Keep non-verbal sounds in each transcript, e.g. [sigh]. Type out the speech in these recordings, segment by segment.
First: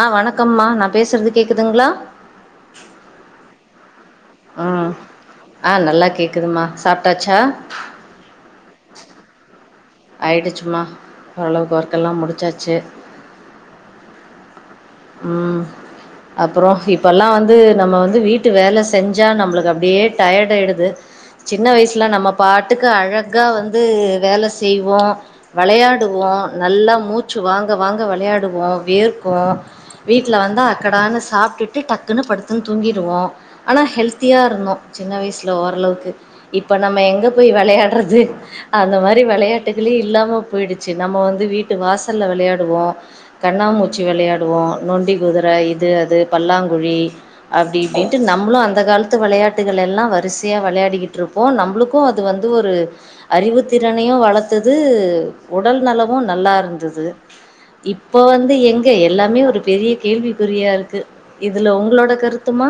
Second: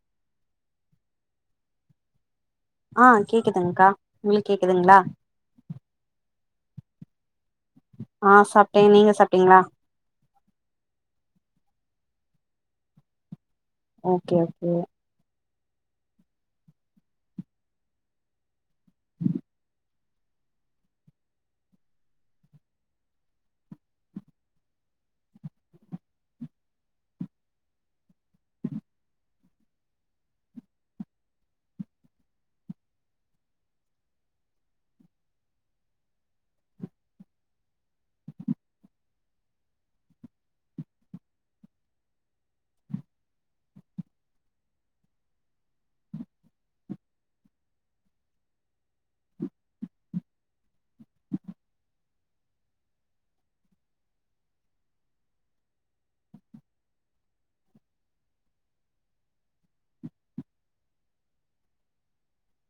ஆ வணக்கம்மா நா பேசறது கேக்குதுங்ளா ஆ கேக்குதுங்கா உம் ஆ நல்லா கேக்குதுமா சாப்டாச்சா ஆ சாப்டே நீங்க சாப்டீங்ளா ஆயிடுச்சும்மா ஒரளவுக்கு ஒர்க்கெல்லா முடிச்சாச்சு ஓகே ஓகே உம் அப்ற இப்பல்லா வந்து நம்ம வந்து வீட்டு வேல செஞ்சா நம்மளுக்கு அப்டியே டயேடாயிடுது சின்ன வய்ஸ்ல நம்ம பாட்டுக்கு அழகா வந்து வேல செய்வோ வெளையாடு வோ நல்லா மூச்சு வாங்க வாங்க வெளையாடுவோ வேர்க்கு வீட்ல வந்து அக்கடான்னு சாப்டுட்டு டக்குனு படுத்துன் தூங்கிருவோ ஆனா ஹெல்த்தியாகருந்தோ சின்ன வய்ஸ்ல ஓரளவுக்கு இப்ப நம்ம எங்கப் போய் வெளையாட்றது அந்த மாரி வெளையாட்டு திலியு இல்லாம போய்டுச்சு நம்ம வந்து வீட்டு வாசல்ல வெளையாடுவோ கண்ணாமூச்சி வெளையா டுவோ நொண்டி குதிர இது அது பல்லாங்குழி அப்டி இப்டின்ட்டு நம்ளு அந்த காலத்து வெளையா யாட்டுகள் எல்லா வரிஸ்சையா வெளையாடிகிட்ருப்போ நம்ளுக்கு அது வந்து ஒரு அறிவுத்திறனையு வளத் த்தது உடல் நலமு நல்லாருந்தது இப்ப வந்து எங்க எல்லாமே ஒரு பெரிய கேள்விக்குறியாருக்கு இதுல உங்ளோட கருத்துமா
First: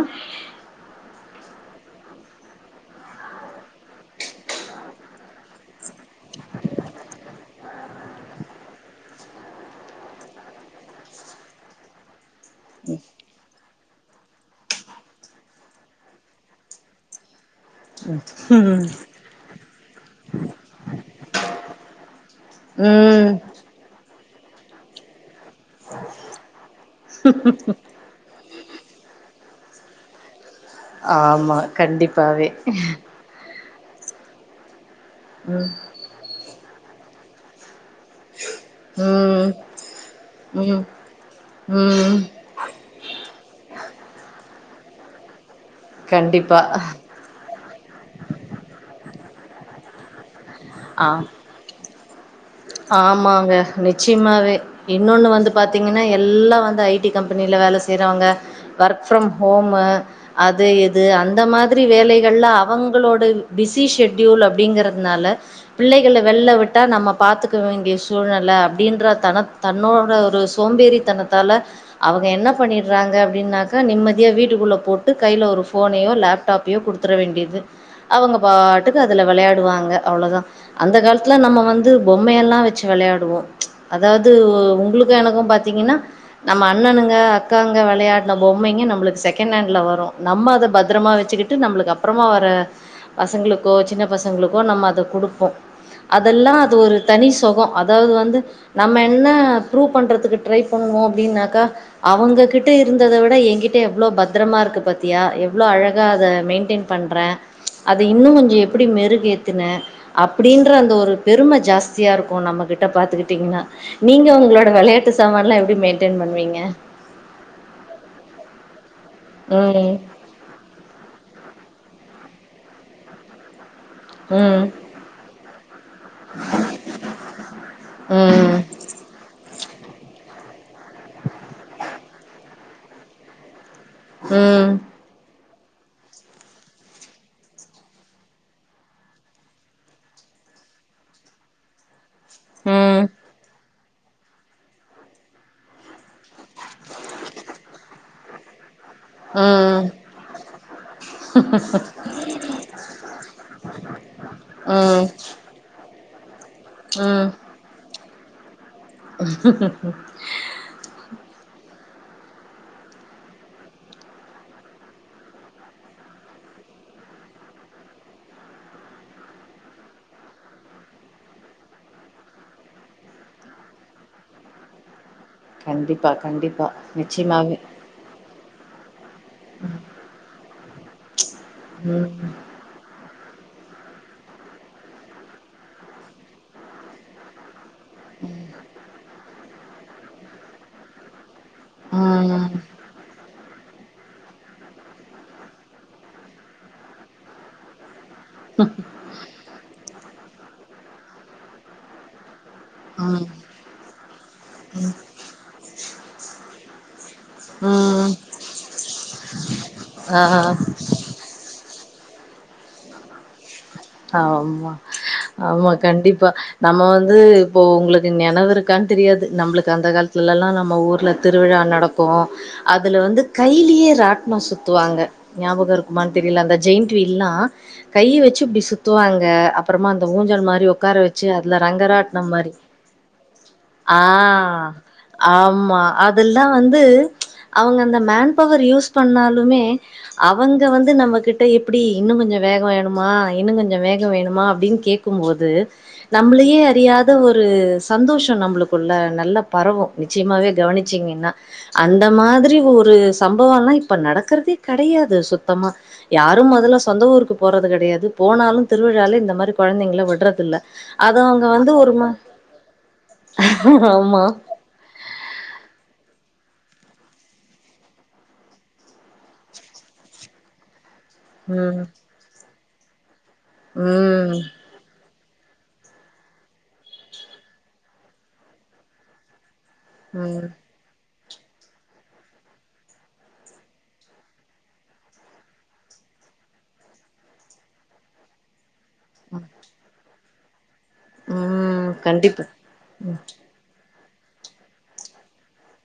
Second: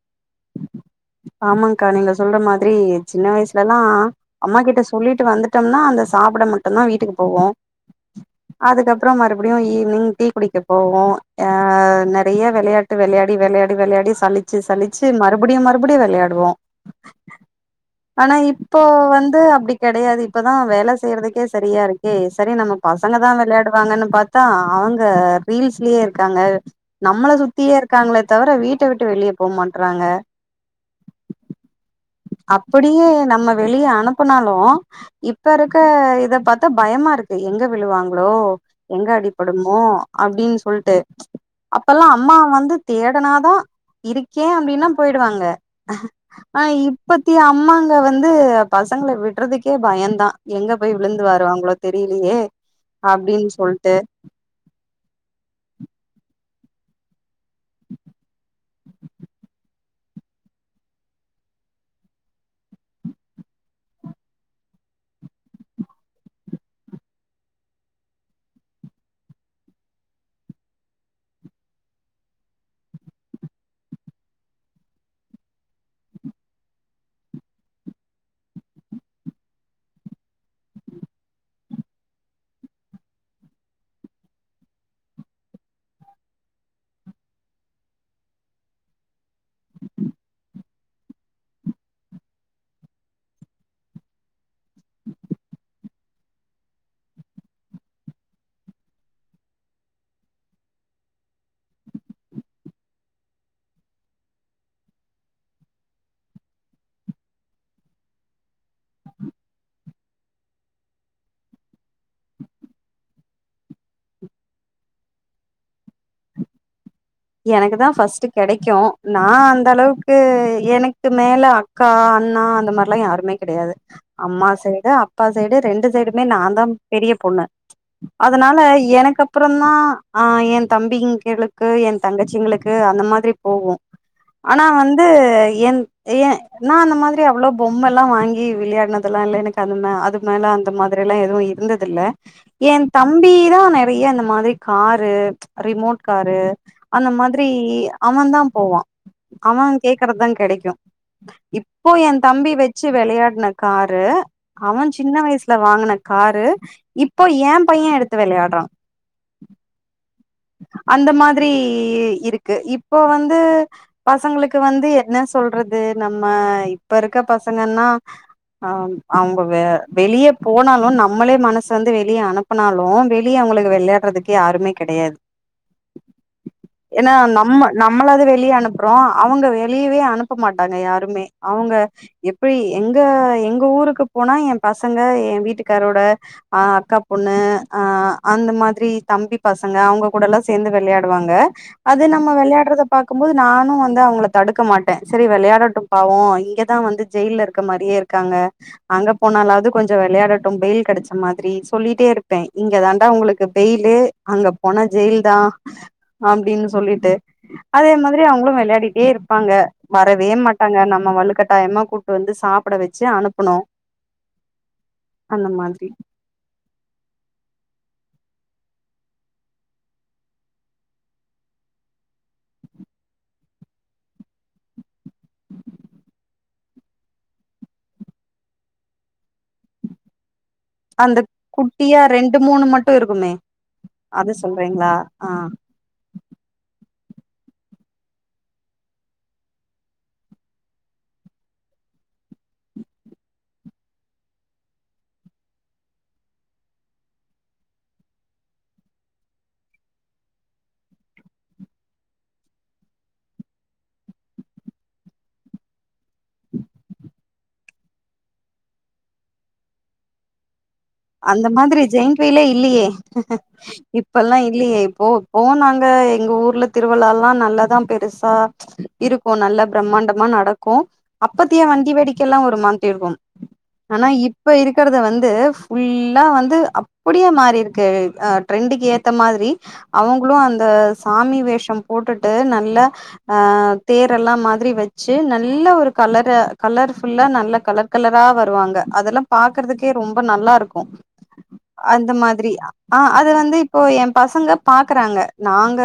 ஆமாங்கா நீங்க சொல்ற மாதிரி சின்ன வய்ஸ்லலா அம்மா கிட்ட சொல்லிட்டு வந்துடம்னா அந்தஸ் சாப்ட மட்டுந்தா வீட்டுக்கு போவோ அதுக்கப்ற மறுபடியு ஈவ்னிங் டீ குடிக்க போவோ அ நெட் நெறைய வெளையாட்டு வெளையாடி வெளையாடி வெளையாடி சலிச்சி சலிச்சி மறுபடியு மறு புடியு வெளையாடுவோ ஆனா இப்போ வந்து அப்டி கெடையாது இப்பதா வேல செய்றதுக்கே சரியாருக்கே சரி நம் நம்ம பாசங்கதா ம் வெளையாடுவாங்கன்னு பாத் தா அவுங்க ரீல்ஸ்லியே இருக்காங்க நம்மள சுத்தியே இருக்காங்ளேத் தவிர வீட் வீட்ட விட்டு வெளிய போமாட்றாங்க ஆமா கண்டிப்பாவே அப்படியே நம்ம வெளிய அனுப்புனாலு இப்ப இருக்க இத பாத்தா பயமாருக்கு எங்கவ் விழுவாங்ளோ எங்க ம் அடிப்படுமோ அப்டின் ம் சொல்ட்டு அப்பல்லா ம் அம்மா வந்து தேடனாதா இருக்கே அப்டினாப் டுவாங்க கண்டிப்பா ஆ இப்பத்திய அம்மாங்க வந்து பசங்கள விட் ட்றதுக்கே பயந்தா எங்க போய் ஆ விழுந்து வாருவாங்ளோ தெரிலியே ஆமாங்க நிச்சியமாவே இன்னொன்னு வந்து பாத்தீங்கன்னா எல்லா வந் ஐ டி கம்பெனில வேல செய்றவங்க ஒர்க் ஃபிரம் ஹோமு அது இது அந்த மாதி ரி வேலைகள்ல அவங்களோடு ஃபிஸி ஷெட்யூல் அப்டிங்கறத்னால பிள்ளைகள வெள்ல விட்டா நம்மப் பாத்துக்க வேண்டிய சூழ்நெல அப்டின்ற தனத் தன்னோட ஒரு சோம்பேறி தனத்தால அவ ங்க என்னப் பண்ணிட்றாங்க அப்டின்னாக்க நிம்மதியா வீட்டுக்குள்ள போட்டு கைல ஒரு ஃபோனையோ லேப்டாப்பியோ குடுத்தற வேண்டிது அவங்க பாட்டுக்கு அதுல வெளையாடுவாங்க அவ்ளதா அந்த காலத்துல நம்ம வந்து பொம்மையெல்லா வச்சு வெளையாடுவோ அதாவது உங்ளுக்கு எனக்கு பாத்தீங்கன்னா நம்ம அண்ணனு ங்க அக்காங்க வெளையாடுன பொம்மைங்க நம்ளுக்கு செகனண்ட்ல வரு நம்ம அத பத்திரமா வச்சுக்கிட்டு நம்ளுக்கு அப் பிறமா வர பசங்ளுக்கோ சின்னப் பசங்ளுக்கோ நம்ம அத குடுப்போ அதெல்லா அது ஒரு தனி சொக அதாவது வந்து நம்ம என்ன ப்ரூவ் பண்றதுக்கு ட்ரை பண்ணுவோ அப்டினாக்கா அவுங்ககிட்ட இருந்தத விட எங்கிட்ட எவ்ளோ பத்தரமா இருக்கு பாத்தியா எவ்ளோ அழகா அத மெயின்டெயின் பண் ண்ற அத இன்னு கொஞ்ச எப்டி மெருகேத்துன அப்டின்ற அந்த ஒரு பெரும ஜாஸ் சியாருக்கு நம்ம கிட்ட பாத்துக்கிட்டீங்னா நீங்க ஒங்ளோட வெளையாட்டு சாமான்லா எப்டி மெயின்டென் பண்வீங்க எனக்குதா ஃபஸ்ட்டு கெடைக்கு நா ம் அந்தளவுக்கு எனக்கு மேல அக்கா அண்ணா அந்த மார்லா யாருமே கெடையாது அம்மா ம் சைடு அப்பா சைடு ரெண்டு சைடுமே நாந்தா பெரிய பொண்ணு ம் அதனால எனக்கப்பறந் தா ஆ ஏந் தம்பிங்களுக்கு ஏந் தங்கச்சிங்ளுக்கு அந்த மாதிரி போவோ ஆனா ம் வந்து என் ஏ நா அந்த மாதிரி அவ்ளோ பொம்மல்லா வாங்கி விளையாட்னதெல்லா இல்ல எனக்கு அந்தமே அது மேல அந்த மாதிரிலா எதுவு இருந்ததில்ல ஏந் ம் தம்பிதா நெறைய இந்த மாதிரி காரு ரிமோட் காரு அந்த மாதிரி அவந்தா போவா அவ கேக்கறதா கெடைக்கு இப்போ ஏந் தம்பி வச்சு வெளையாட்ன காரு அவ ம் ம் சின்ன வய்ஸ்ல வாங்கன காரு இப்போ ம் ஏம் பைய எடுத்து வெளையாட்றா [inaudible] இ இருக்கு இப்போ வந்து பசங்ளுக்கு வந்து என்ன சொல்றது நம்ம இப்பருக்க பசங்கன்னா ஆம் அவுங்க வே வெளியப் போனாலு நம்மளே மனசு வந்து வெளிய அனுப்பனாலு வெளிய உங்களுக்கு வெளையாட்றதுக்கே யாருமே கெடையாது கண்டிப்பா கண்டிப்பா ஏனா நிச்சயமாவே நம்ம நம்மளாது வெளிய அனுப்றோ அவுங்க வெளியவே அனுப்ப மாட்டாங்க யாருமே அவுங்க ம் எப்பி எங்க எங்க ஊருக்கு போனா எம் பசங்க ஏ வீட்டுக்காரோட அ அக்காப் பொண்ணு அ அந்த மாதிரி தம்பி பசங்க அவுங்க கூடலா சேந்து வெளையாடுவாங்க அது நம்ம ம் வெளையாட்றத பாக்கும் போது நானு வந் து அவுங்கள தடுக்க மாட்டே செரி வெளையாடட்டு பாவோ இங்கதா வந்து ஜெயில்ல இருக்க மாரியேருக் க்காங்க அங்க போனாலாவது கொஞ்ச வெளையாடட்டும் பெயில் கெடச்ச மாதிரி சொல்லிட்டேருப் ப்பே இங்க தாண்டா ம் ஒங்ளுக்கு பெயிலு அங்க போன ஜெயில்தா அப்டின்னு ல்லிட்டு அதே ம் மாதிரி அவுங்ளு வெளையாடிட்டே இருப்பாங்க வரவே ஆ மாட்டாங்க நம்ம வலுக்கட்டாய மா கூட்டு வந்து சாப்ட வச்சு அனுப்புனு ஆமா ஆமா மாதிரி கண்டிப்பா நம்ம வந்து இப்போ ஒங்ளுக் நெனவுருக்கான் தெரியாது நம்ளுக்கு அந்த காலத்துலல்லா நம்ம ஊர்ல திருவிழா நடக்கு அதுல வந்து கையிலியே ராட்னோ சுத்துவாங்க நியாபக இருக்குமான் தெரில அந்த ஜெயின்ட் வீல்லா கை வச்சு இப்டி சுத்துவாங்க அப்பறமா அந்த ஊஞ்சல் மா ரி ஒக்கார அந்த வச்சு அதுல குட்டியா ரங்கராட்ன ரெண்டு மாரி மூணு மட்டு இருக்குமே ஆ அது சொல்றீங்களா ஆ ஆமா அதுல்லா வந்து அவங்க அந்த மேன் பவர் யூஸ் பண்ணாலுமே அவங்க வந்து நம்மகிட்ட எப்டி இன்னு கொஞ்ச வேக வேணுமா இன்னு கொஞ்ச வேக வேணுமா அப்டின் கேக்கும்போது நம்ளியே அறியாத ஒரு சந்தோஷ நம்ளுக் குள்ள நல்ல பரவு நிச்சியமாவே கவனிச்சீங்கின்னா அந்த மாதிரி ஒரு சம்பவம்ல் இப்ப நடக்கறதே கெடையாது சுத்தமா யாரு மொதல சொந்த ஊருக்கு போறது கெடையாது போனாலு திருவிழால இந்த மாரி கொழந்தைங்கள விட்றதில்ல அந்த மாதிரி ஜெயின்ட்விலே இல்லியே ஆமா இப்பல்லா இல்லியே இப்போ போ நாங்க அ எங்க ஊர் ல்ல திருவிழாலா நல்லாதா பெருசா இருக்கு நல்ல பிரமாண்டமா நடக்கு அப்பதியா ம் வண்டி வேடிக்கல்லா வருமான் தேடுவோம் ஆனா ம் இப்ப இருக்கிறத வந்து ஃபுல்லா வந்து அப்புடியே மாறிருக்கு அ ட்ரெண்டுக்கு ஏத்த மாதிரி அவுங்ளு ம் அந்தஸ் சாமி வேஷ போட்டுட்டு நல்ல அ தேரெல்லா மாதிரி வெச்சு நல்ல ஒருக் கலரு கலர் ஃபுல்லா நல்ல கலர் கலரா வருவாங்க அதெல்லா பாக்குறதுக்கே ரொம்ப நல்லா இருக் கு ம் அந்த கண்டிப்பா மாதிரி ஆ அது வந்து இப்போ எ பசங்க பாக்குறாங்க நாங்க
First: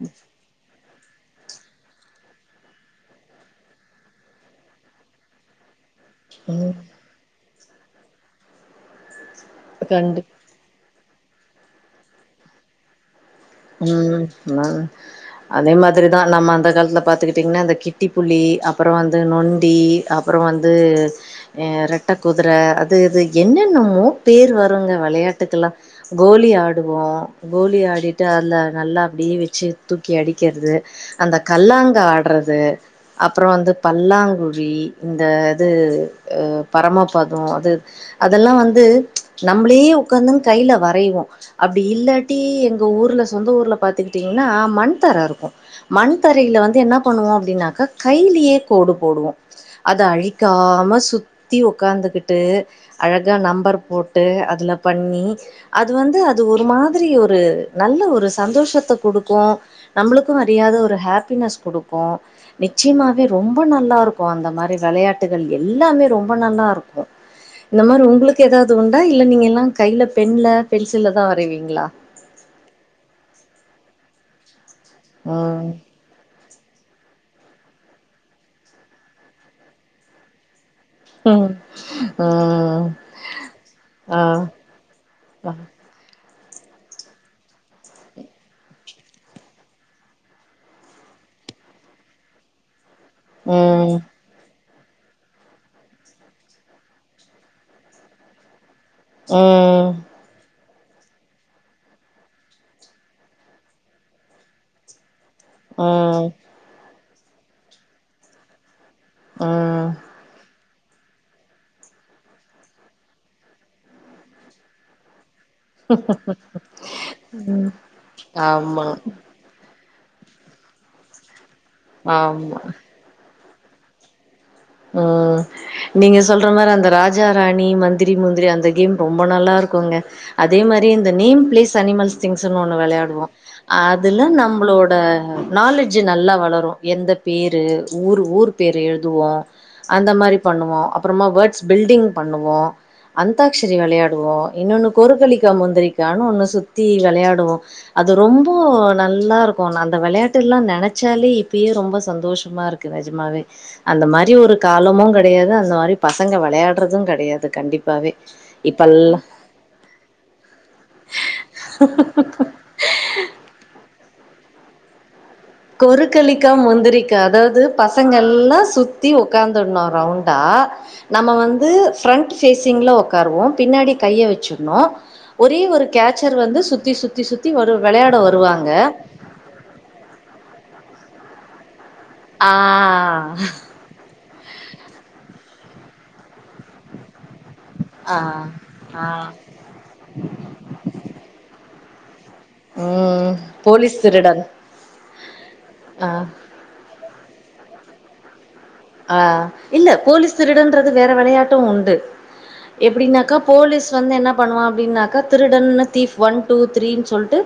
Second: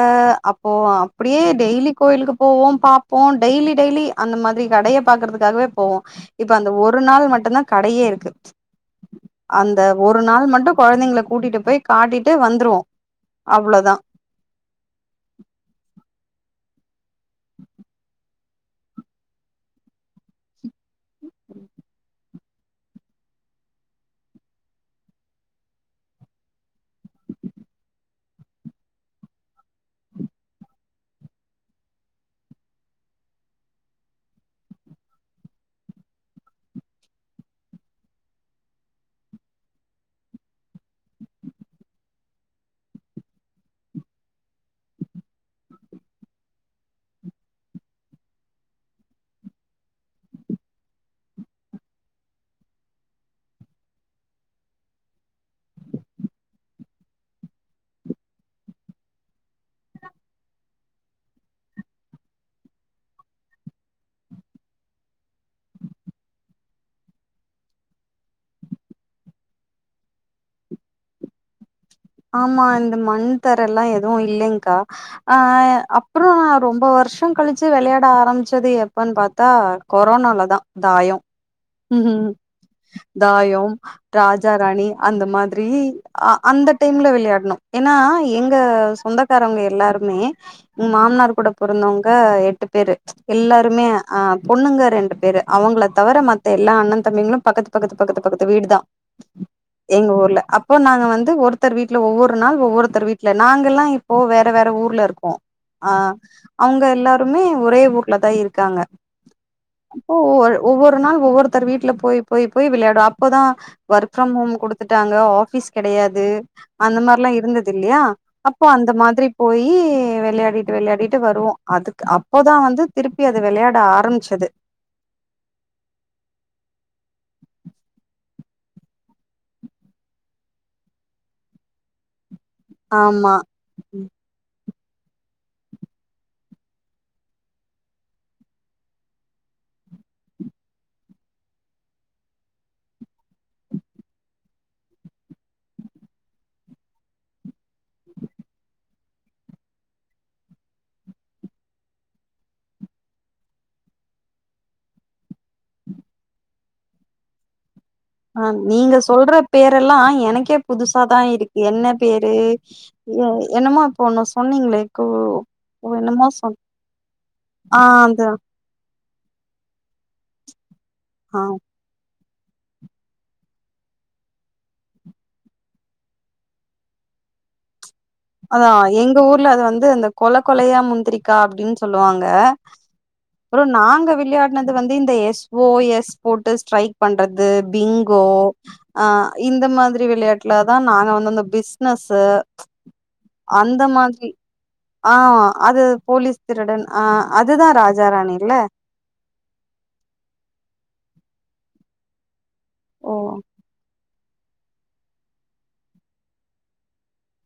அப்போ அப்டியே டெய்லி கோயிலுக்கு போவோ பாப்போ டெய்லி டெய்லி அந்த மாதிரி கடைய பாக்குறதுக்காகவே போவோ இப்ப அந்த ம் ஒரு நாள் மட்டுதா கடையே இருக்கு அந்த ஒரு கண்டிப் நாள் மட்டு கொழந்தைங்கள கூட்டிட்டு போய் காட்டிட்டு வந்துருவோ அவ்ளோதா ம் ஆ அதே மாதிரிதா நம்ம அந்த காலத்துல பாத்துக்கிட்டிங்கன்னா அந்த கிட்டிப்புலி அப்புற வந்து நொண்டி அப்புற வந்து ஆ ரெ ட்ட குதிர அது இது என்னென்னமோ பேர் வருங்க விளையாட்டுக்கெல்லா கோலி ஆடுவோ ஒ கோலி ஆடிட் டு அதுல நல்லா அப்டியே வெச்சு தூக்கி அடிக்கிறது அந்த கல்லாங்க ஆடுறது அப்புற வந்து பல்லாங்குழி இந்த இது இ பரமப்பதோ அது அதெல்லா வந்து நம்மளே உகாந்துன்னு கையில வரைவோ அப்டி இல்லாட்டி எங் க ஊர்ல சொந்த ஊர்ல பாத்துக்கிட்டீங்கன்னா மண் தர இருக்கு மண் தரையில வந்து என்ன பண்ணுவோ அப்டின்னாக் க கையிலயே கோடு போடுவோ அத அழிக்காம சுத்தி உக்காந்துகுட்டு அழகா நம்பர் போட்டு அதுல பண்ணி அது வந்து அது ஒரு மாதிரி ஒரு நல்ல ஒரு சந்தோஷத்த கொடுக்கு நம்மளுக்கு அரியாத ஒரு ஹாப்பினஸ் கொடுக்கு நி ச்சியமாவே ரொம்ப நல்லா இருக்கு அந்த மாரி வெளையாட்டுகள் எல்லாமே ரொம்ப நல்லா இருக்கு இந்த மாரி உங்களுக்கு ஏதாவது உண்டா இல்ல நீங்க எல்லா கையில பெண்ல பென்சில்ல தா வரைவீங்களா ஆமா இந்த மண் தர எல்லா எதுவு இல்லைங்க்கா ஆ ம் அப்புறா ரொம்ப வருஷ் ஒ கழிச்சு வெளையாட ஆரம்பிச்சது எப்பன்னு பாத்தா கொரோனாலதா தாயொ ம் ம் ஆ தாயோ ஆ ம் ராஜா ராணி அந்த ம் மாதிரி அ டீம்ல விளையாட்ணு ஏன்னா எங்க சொந்தக்காரவங்க எல்லாருமே மாமனார் கூட பொறந் வங்க எட்டு பேரு எல்லாருமே ம் அ பொண்ணுங்க ரெண்டு பேரு அவங்கள தவிர மத்த எல்லா அண்ணன் தம்பிங்களு பக்கத்து பக்கத்து பக்கத்து பக்கத்து வீடுதா ம் இப்போ நாங்க வந்து ஒருத்தர் வீட்ல ஒவ்வொரு நாள் ஒவ்வொருத்தர் வீட்ல நாங்கள்லா இப்போ வேற வேற ஊர்ல இருக்கோ ஆ அவங்க எல்லாருமே ஒரே ஊர்ல தா இருக்காங்க அப்போ ஒரு ஒவ்வொரு நாள் ஒவ்வொருத்தர் வீட்டுல போய் போய் போய் விளையாடுவு அப்போதா ஒர்க் ஃப்ரம் ஹோம் கொடுத்துட்டாங்க ஆ ஃபீஸ் கெடையாது அந்த மாரில்லா இருந்தது இல்லையா அப்போ ஆமா அந்த மாதிரி போய் யி விளையாடிட்டு விளையாடிட்டு வருவோ அதுக்கு அப்போதா ஆமா வந்து திருப்பி அது விளையாட ஆரம்பிச்சது ம் நீங்க சொல்ற மாரி அந்த ராஜா ராணி மந்திரி முந்திரி அந்த கேம் ரொம்ப நல்லா இருக்குங்க அதே மா ரி இந்த நேம் பிளேஸ் அனிமல்ஸ் திங்க்ஸுனு ஒண்ணு வெளையாடுவோ ஆமா அதுலா நம்பளோ ட நாலஜ்ஜு நல்லா வளரு எந்த பேரு ஊரு ஊரு பேரு எழுதுவோ அந்த மாரி பண்ணுவோ அப்புறமா வேர்ட்ஸ் பில்டிங் பண்ணுவோ அந்தாக்ஷரி விளையாடுவோ இன்னொன்னு கொறுக்களிக்கா முந்திரிக்கான்னு ஒன்னு சுத்தி விளையாடுவோ அது ரொம்ப நல்லா இருக்கு நா அந்த விளையாட்டு எல்லா நெனச்சாலே இப்பயே ரொம்ப சந்தோஷமா இருக்குவே நெஜமாவே அந்த மாரி ஒரு காலமு கெடையாது அந்த மாரி பசங்க வெளையாடுறது கெடையாது கண்டிப் ஆ நீங்க சொல்ற பேரெல்லா எனக்கே புதுசாதா இருக்கு என்ன பேரு. எ என்னமோ இப்பொ ஒண்ணு சொன்னீங்களே கூ கொருக்கலிக்கா முந்திருக்கா அதாவது ஆ பசங்க அது எல்லா சுத் தி உக்காந்துர்னு ரவுண்டா நம்ம ஆ வந்து ஃபிரண்ட் சேசிங்ல உக்காருவோ பின்னாடி கைய வச்சிருணு ஒரே ஒரு கேச்சர் வந்து சுத்தி சுத்தி சுத்தி வரு அதா எங்க ஊர்ல அது வந்து அந்த கொல கொலையா முந்திரிக்கா அப்டின்னு சொல்லுவாங்க ஆ அப்புறோ நாங்க விளையாடுனது வந்து இந்த எஸ் ஓ எஸ். போட்டு ஸ்ட்ரைக் பண்றது ஆ பிங்கோ அ ஆ இந்த மாதிரி விளையாட்டுலா தா நாங்க வந் அந்த பிஸ்னஸ் ம் அந்த போலீஸ் மாதிரி திருடன் ஆ அது ஆ போலீஸ் திருடன் அ அதுதா ராஜ ராணில்ல ஆ இல்ல போலீஸ் திருடன்றது வேற வெளையாட்டு உண்டு ஓ எப்படின்னாக்கா போலீஸ் வந்து என்னப் பண்ணுவ அப்படின்னாக்க திருடனு தீப் ஒன் டூ த்ரீனு சொல்ட்டு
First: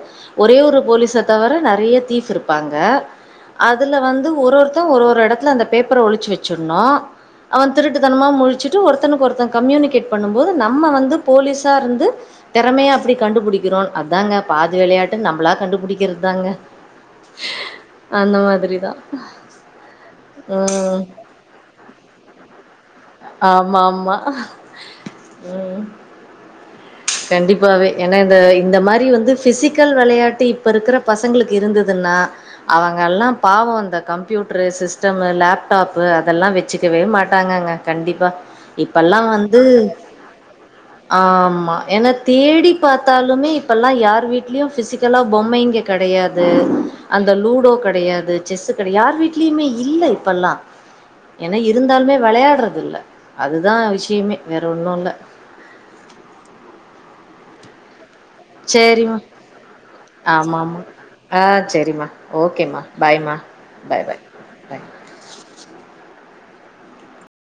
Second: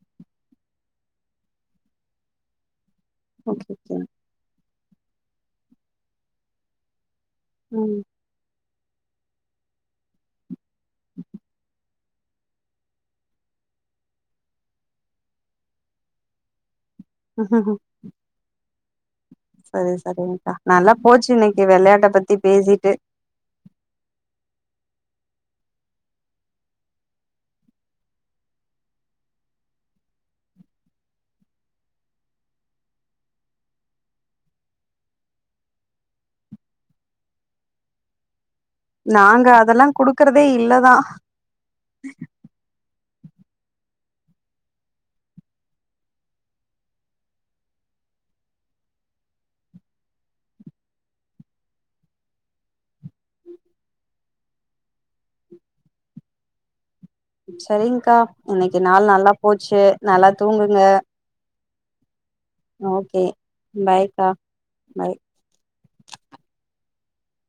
ஒரே ஒரு போலீஸ தவர நெறய தீஃப் இருப்பாங்க ஓகே ஓகே அதுல வந்து ஒரு ஒருத்த ஒரு ஒரு இடத்துல அந்த பேப்பர ஒழிச்சு வச்சிருனு அவன் ம் திருட்டுத்தனமா முழிச்சுட்டு ஒருத்தனுக்கு ஒருத்தன கம்யூனிகேட் பண்ணும் போது நம்ம வந்து போலீஸா இருந்து தெறமையா அப்டி கண்டுபிடிக்கிறோ அதாங்க பாதி வெளையாட்டு நம்மளா கண்டுபிடிக்கிறது தாங்க அந்த மாதிரி தா சரி சரிங்கக்கா நல்லா போச்சு இன்னைக்கு வெளையாட்ட பத்தி பேசிட்டு ஆமா ஆமா ம் கண்டிப்பாவே ஏன்னா இந்த இந்த மாரி வந்து பிசிக்கல் வெளையாட்டு இப்ப இருக்கிற பசங்களுக்கு இருந்து இதுன்னா அவங்க எல்லா பாவ இந்த கம்ப்யூட்டரு சிஸ்டம் லேப்டாப் அதெல்லா வச்சு க்கவே மாட்டாங்கங்க கண்டிப்பா இப்பெல்லா நாங்க வந்து அதெல்லா குடுக்கறதே இல்லதா ஆமா நா தேடிப்பா பாத்தாலுமே இப்பெல்லா யார் வீட்லயு பிசிக்கலா பொம்மைங்க கெடையாது அந்த லூடோக் கெடையாது செஸ்கெடையா யார் வீட்லயுமே இல்ல இப்பல்லா ஏன்னா இருந்தாலுமே வெளையாடுறது இல்ல அதுதா விஷயமே வேற ஒன்னு இல்ல சரிங்க்கா இன்னைக்கு நாள் சரிம்மா. நல்லா போச்சு நல்லா தூங்குங்க. சரிம்மா ஓகேம்மா ஓகே பாய்மமா பாய் பாய் பாய்க்கா பாய்